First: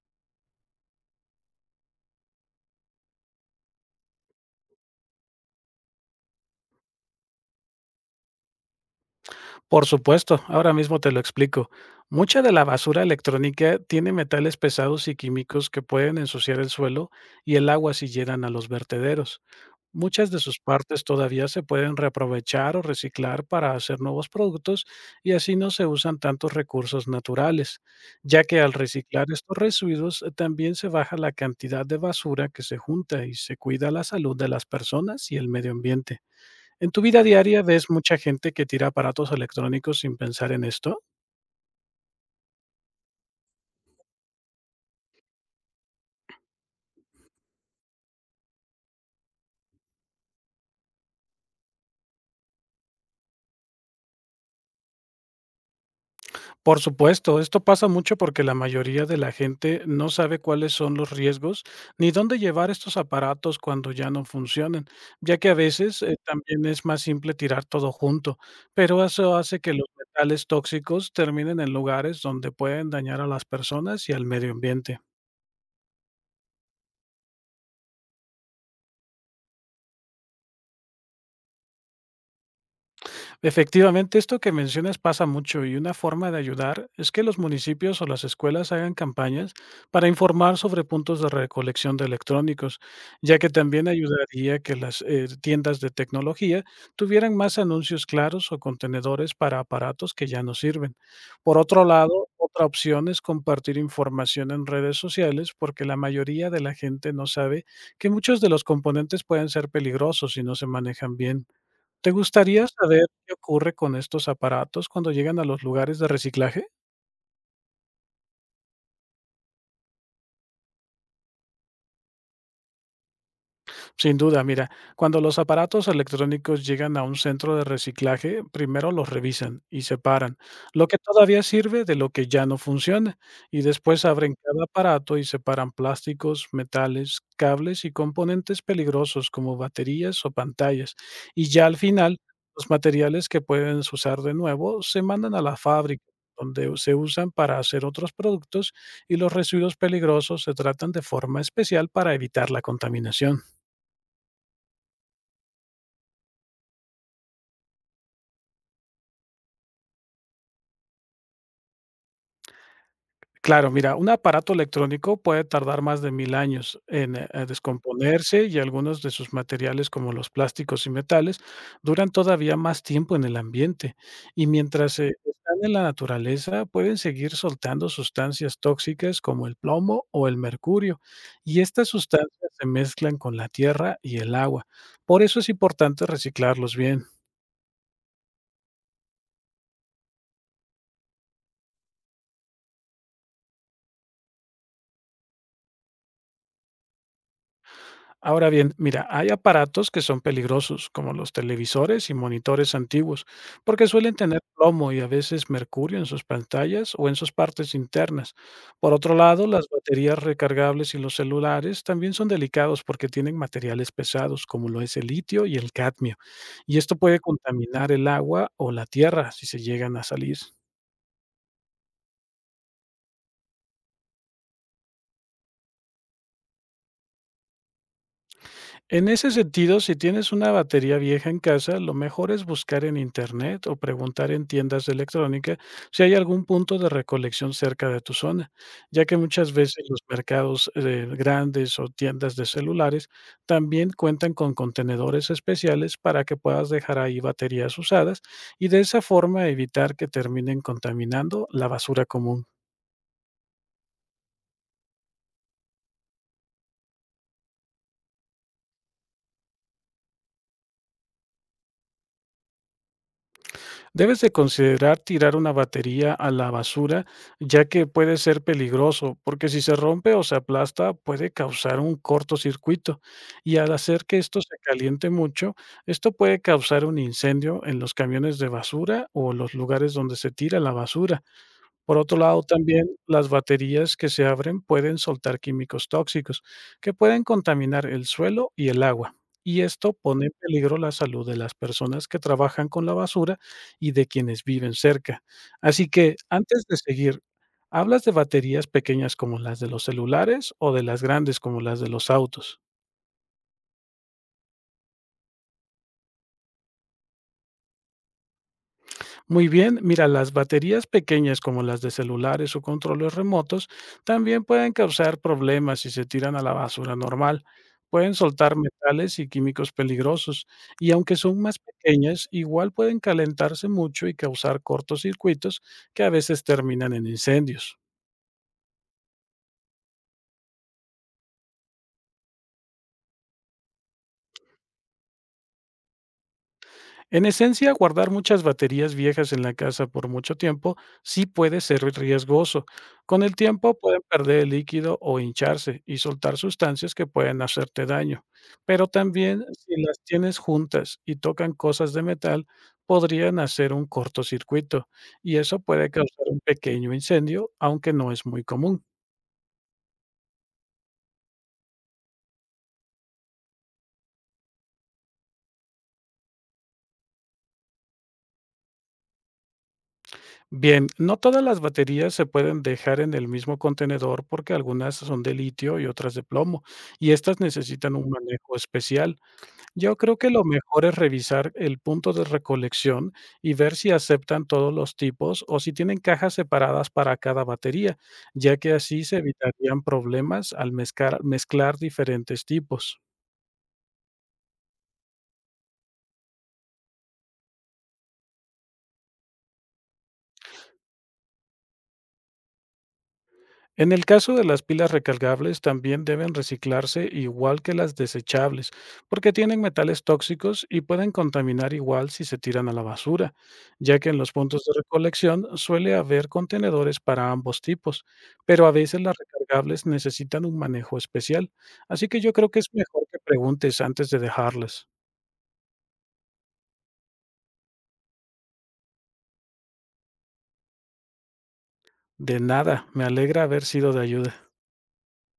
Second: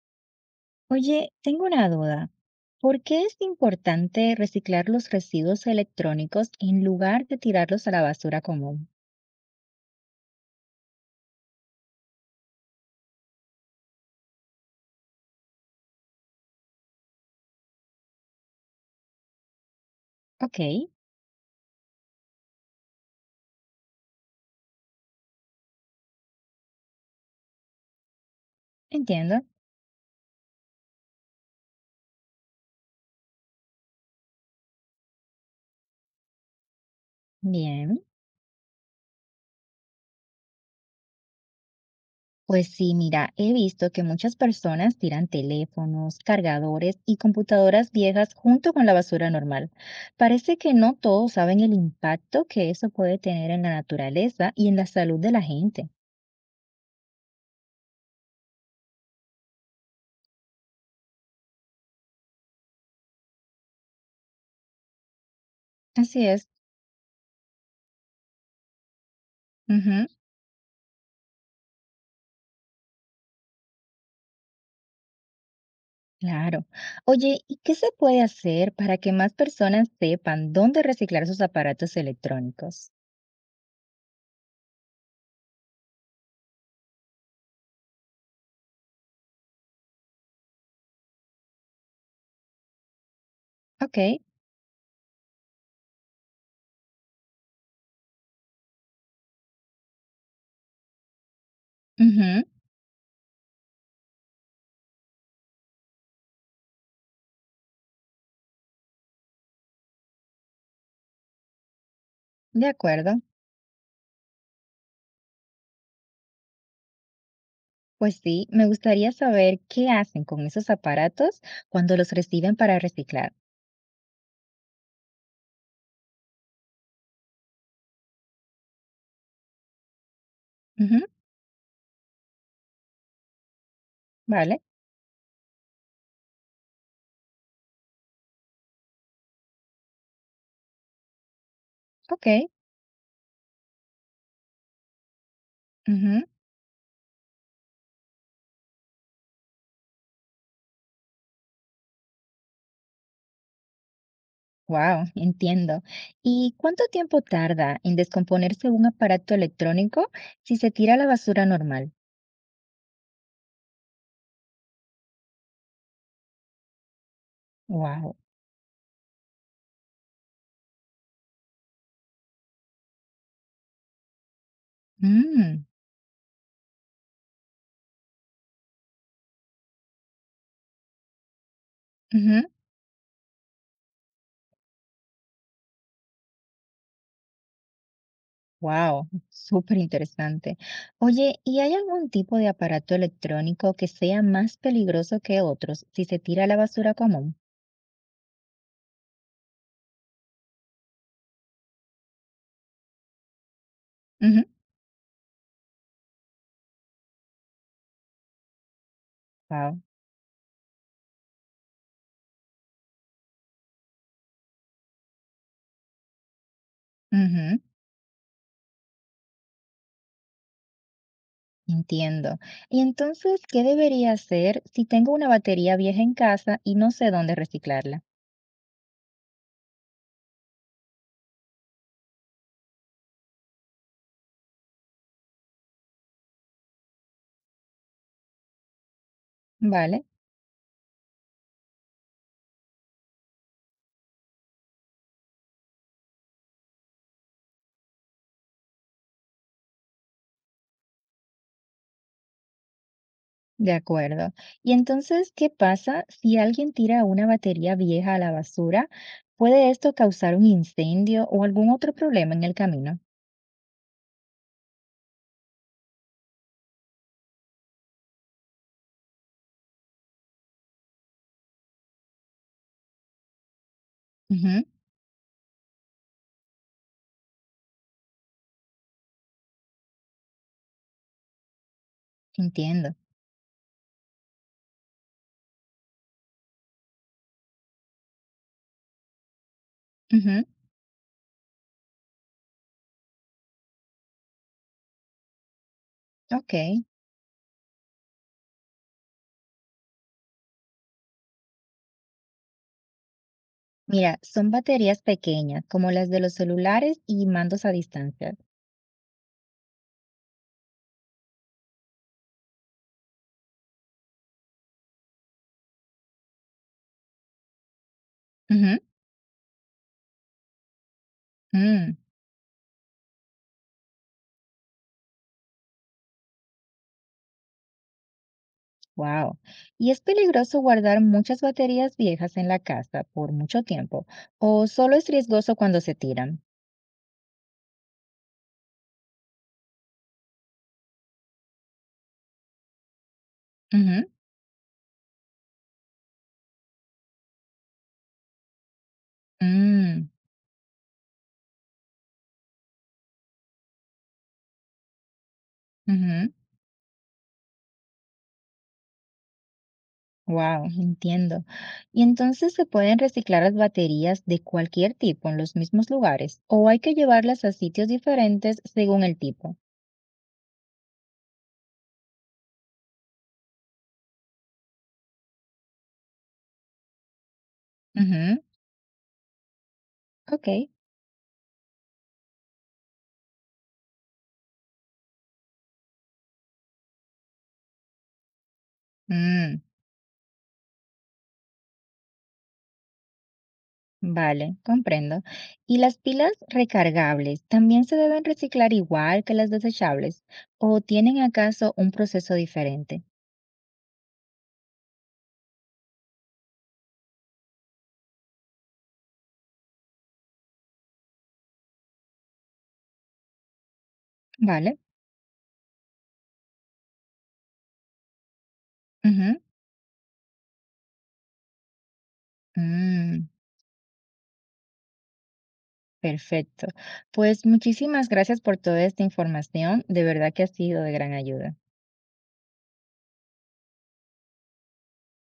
Oye, tengo una duda. ¿Por qué es importante reciclar los residuos electrónicos en lugar de tirarlos a la basura común? Por supuesto, ahora mismo te lo explico. Mucha de la basura electrónica tiene metales pesados y químicos que pueden ensuciar el suelo y el agua si llegan a los vertederos. Muchas de sus Ok, partes todavía se pueden reaprovechar o reciclar para hacer nuevos productos y así no se usan tantos recursos naturales, ya que al reciclar entiendo. estos residuos también se baja la cantidad de basura que se junta y se cuida la salud de las personas y el medio ambiente. ¿En tu vida diaria ves Bien. mucha gente que tira aparatos electrónicos sin pensar en esto? Pues sí, mira, he visto que muchas personas tiran teléfonos, cargadores y computadoras viejas junto con la basura normal. Parece que no todos saben el impacto que eso puede tener en la naturaleza y en la salud de la gente. Por supuesto, esto pasa mucho porque la mayoría de la gente no sabe cuáles son los riesgos ni dónde llevar estos aparatos cuando ya no funcionen, ya que a veces Así es. también es más simple tirar todo junto, pero eso hace que los Ujú. metales tóxicos terminen en lugares donde pueden dañar a las personas y al medio ambiente. Claro. Oye, ¿y qué se puede hacer para que más personas sepan dónde reciclar sus aparatos electrónicos? Efectivamente, esto que mencionas pasa mucho, y una forma de ayudar es que los municipios o las escuelas hagan campañas para informar sobre puntos de recolección de electrónicos, ya que también Ok, ayudaría que las tiendas de tecnología tuvieran más anuncios claros o contenedores para aparatos que ya no sirven. Por otro lado, ujú, otra opción es compartir información en redes sociales, porque la mayoría de la gente no sabe que muchos de los componentes pueden ser peligrosos si no se manejan bien. ¿Te gustaría de saber acuerdo. qué ocurre con estos aparatos cuando llegan a los lugares de reciclaje? Pues sí, me gustaría saber qué hacen con esos aparatos cuando los reciben para reciclar. Sin duda, mira, cuando los aparatos electrónicos llegan a un centro de reciclaje, primero los revisan y separan lo que Ujú, todavía sirve de lo que ya no funciona, y después abren vale, cada aparato y separan plásticos, metales, cables y componentes peligrosos como baterías o pantallas. Y ya al final, ok, los materiales que pueden usar de nuevo se mandan a la fábrica, donde se usan para hacer otros productos, y los residuos peligrosos se tratan de forma especial para evitar la contaminación. wow, entiendo. ¿Y cuánto tiempo tarda en descomponerse un aparato electrónico si se tira a la basura normal? Claro, mira, un aparato electrónico puede tardar más de mil años en Wow. descomponerse, y algunos de sus materiales, como los plásticos y metales, duran todavía más tiempo en el ambiente. Y mientras están en la naturaleza, pueden seguir soltando sustancias tóxicas como el plomo o el mercurio. Y estas sustancias se mezclan con la tierra y el agua. Por eso es importante reciclarlos bien. Wow, súper interesante. Oye, ¿y hay algún tipo de aparato electrónico que sea más peligroso que otros si se tira a la basura común? Ahora bien, mira, hay aparatos que son peligrosos, como los televisores y monitores antiguos, porque suelen tener plomo y a veces mercurio en sus pantallas o en sus partes internas. Por otro lado, las Wow, baterías recargables y los celulares también son delicados, porque tienen materiales pesados, como lo es el litio y el cadmio, y esto puede contaminar el agua o la tierra si se llegan a salir. entiendo. Y entonces, ¿qué debería hacer si tengo una batería vieja en casa y no sé dónde reciclarla? En ese sentido, si tienes una batería vieja en casa, lo mejor es buscar en internet o preguntar en tiendas de electrónica si hay algún punto de recolección cerca de tu zona, ya que muchas veces los Vale, mercados grandes o tiendas de celulares también cuentan con contenedores especiales para que puedas dejar ahí baterías usadas y de esa forma evitar que terminen contaminando la basura común. de acuerdo. Y entonces, ¿qué pasa si alguien tira una batería vieja a la basura? ¿Puede esto causar un incendio o algún otro problema en el camino? Debes de considerar tirar una batería a la basura, ya que puede ser peligroso, porque si se rompe o se aplasta puede causar un cortocircuito, y al hacer que esto se Ujú, caliente mucho, esto puede causar un incendio en los camiones de basura o los lugares donde se tira la basura. Por otro lado, también entiendo. las baterías que se abren pueden soltar químicos tóxicos que pueden contaminar el suelo y el agua. Y esto pone en Ujú. peligro la salud de las personas que trabajan con la basura y de quienes viven cerca. Así que, antes de Ok, seguir, ¿hablas de baterías pequeñas como las de los celulares o de las grandes como las de los autos? mira, son baterías pequeñas, como las de los celulares y mandos a distancia. Muy bien, mira, las baterías pequeñas como las de celulares o controles remotos también pueden causar problemas si se tiran a la basura normal. Pueden soltar Ujú. metales y químicos peligrosos, y aunque son más Mm, pequeñas, igual pueden calentarse mucho y causar cortocircuitos que a veces terminan en incendios. wow. ¿Y es peligroso guardar muchas baterías viejas en la casa por mucho tiempo? ¿O solo es riesgoso cuando se tiran? En esencia, guardar muchas baterías viejas en la casa por mucho tiempo sí puede ser riesgoso. Con el tiempo pueden Ujú. perder el líquido o hincharse y soltar sustancias que pueden hacerte daño. Pero también, si las Mm, tienes juntas y tocan cosas de metal, podrían hacer un cortocircuito, y eso puede causar ujú. un pequeño incendio, aunque no es muy común. Wow, entiendo. ¿Y entonces se pueden reciclar las baterías de cualquier tipo en los mismos lugares? ¿O hay que llevarlas a sitios diferentes según el tipo? Bien, no todas las baterías se pueden dejar en el mismo contenedor, porque algunas son de litio y otras de plomo, y estas necesitan un Ujú, manejo especial. Yo creo que lo ok. mejor es revisar el punto de recolección y ver si aceptan todos los tipos o si tienen cajas separadas para cada batería, ya que así se Mm. evitarían problemas al mezclar diferentes tipos. Vale, comprendo. ¿Y las pilas recargables también se deben reciclar igual que las desechables? ¿O tienen acaso un proceso diferente? En el caso de las pilas recargables, también deben reciclarse igual que las desechables, porque tienen metales tóxicos y pueden contaminar igual si se tiran a la basura, ya que en los puntos de Vale. recolección suele haber contenedores para ambos tipos, pero a veces las Ujú, recargables necesitan un manejo especial, así que yo creo que es mejor que mm, preguntes antes de dejarlas. perfecto. Pues muchísimas gracias por toda esta información. De verdad que ha sido de gran ayuda. De nada, me alegra haber sido de ayuda.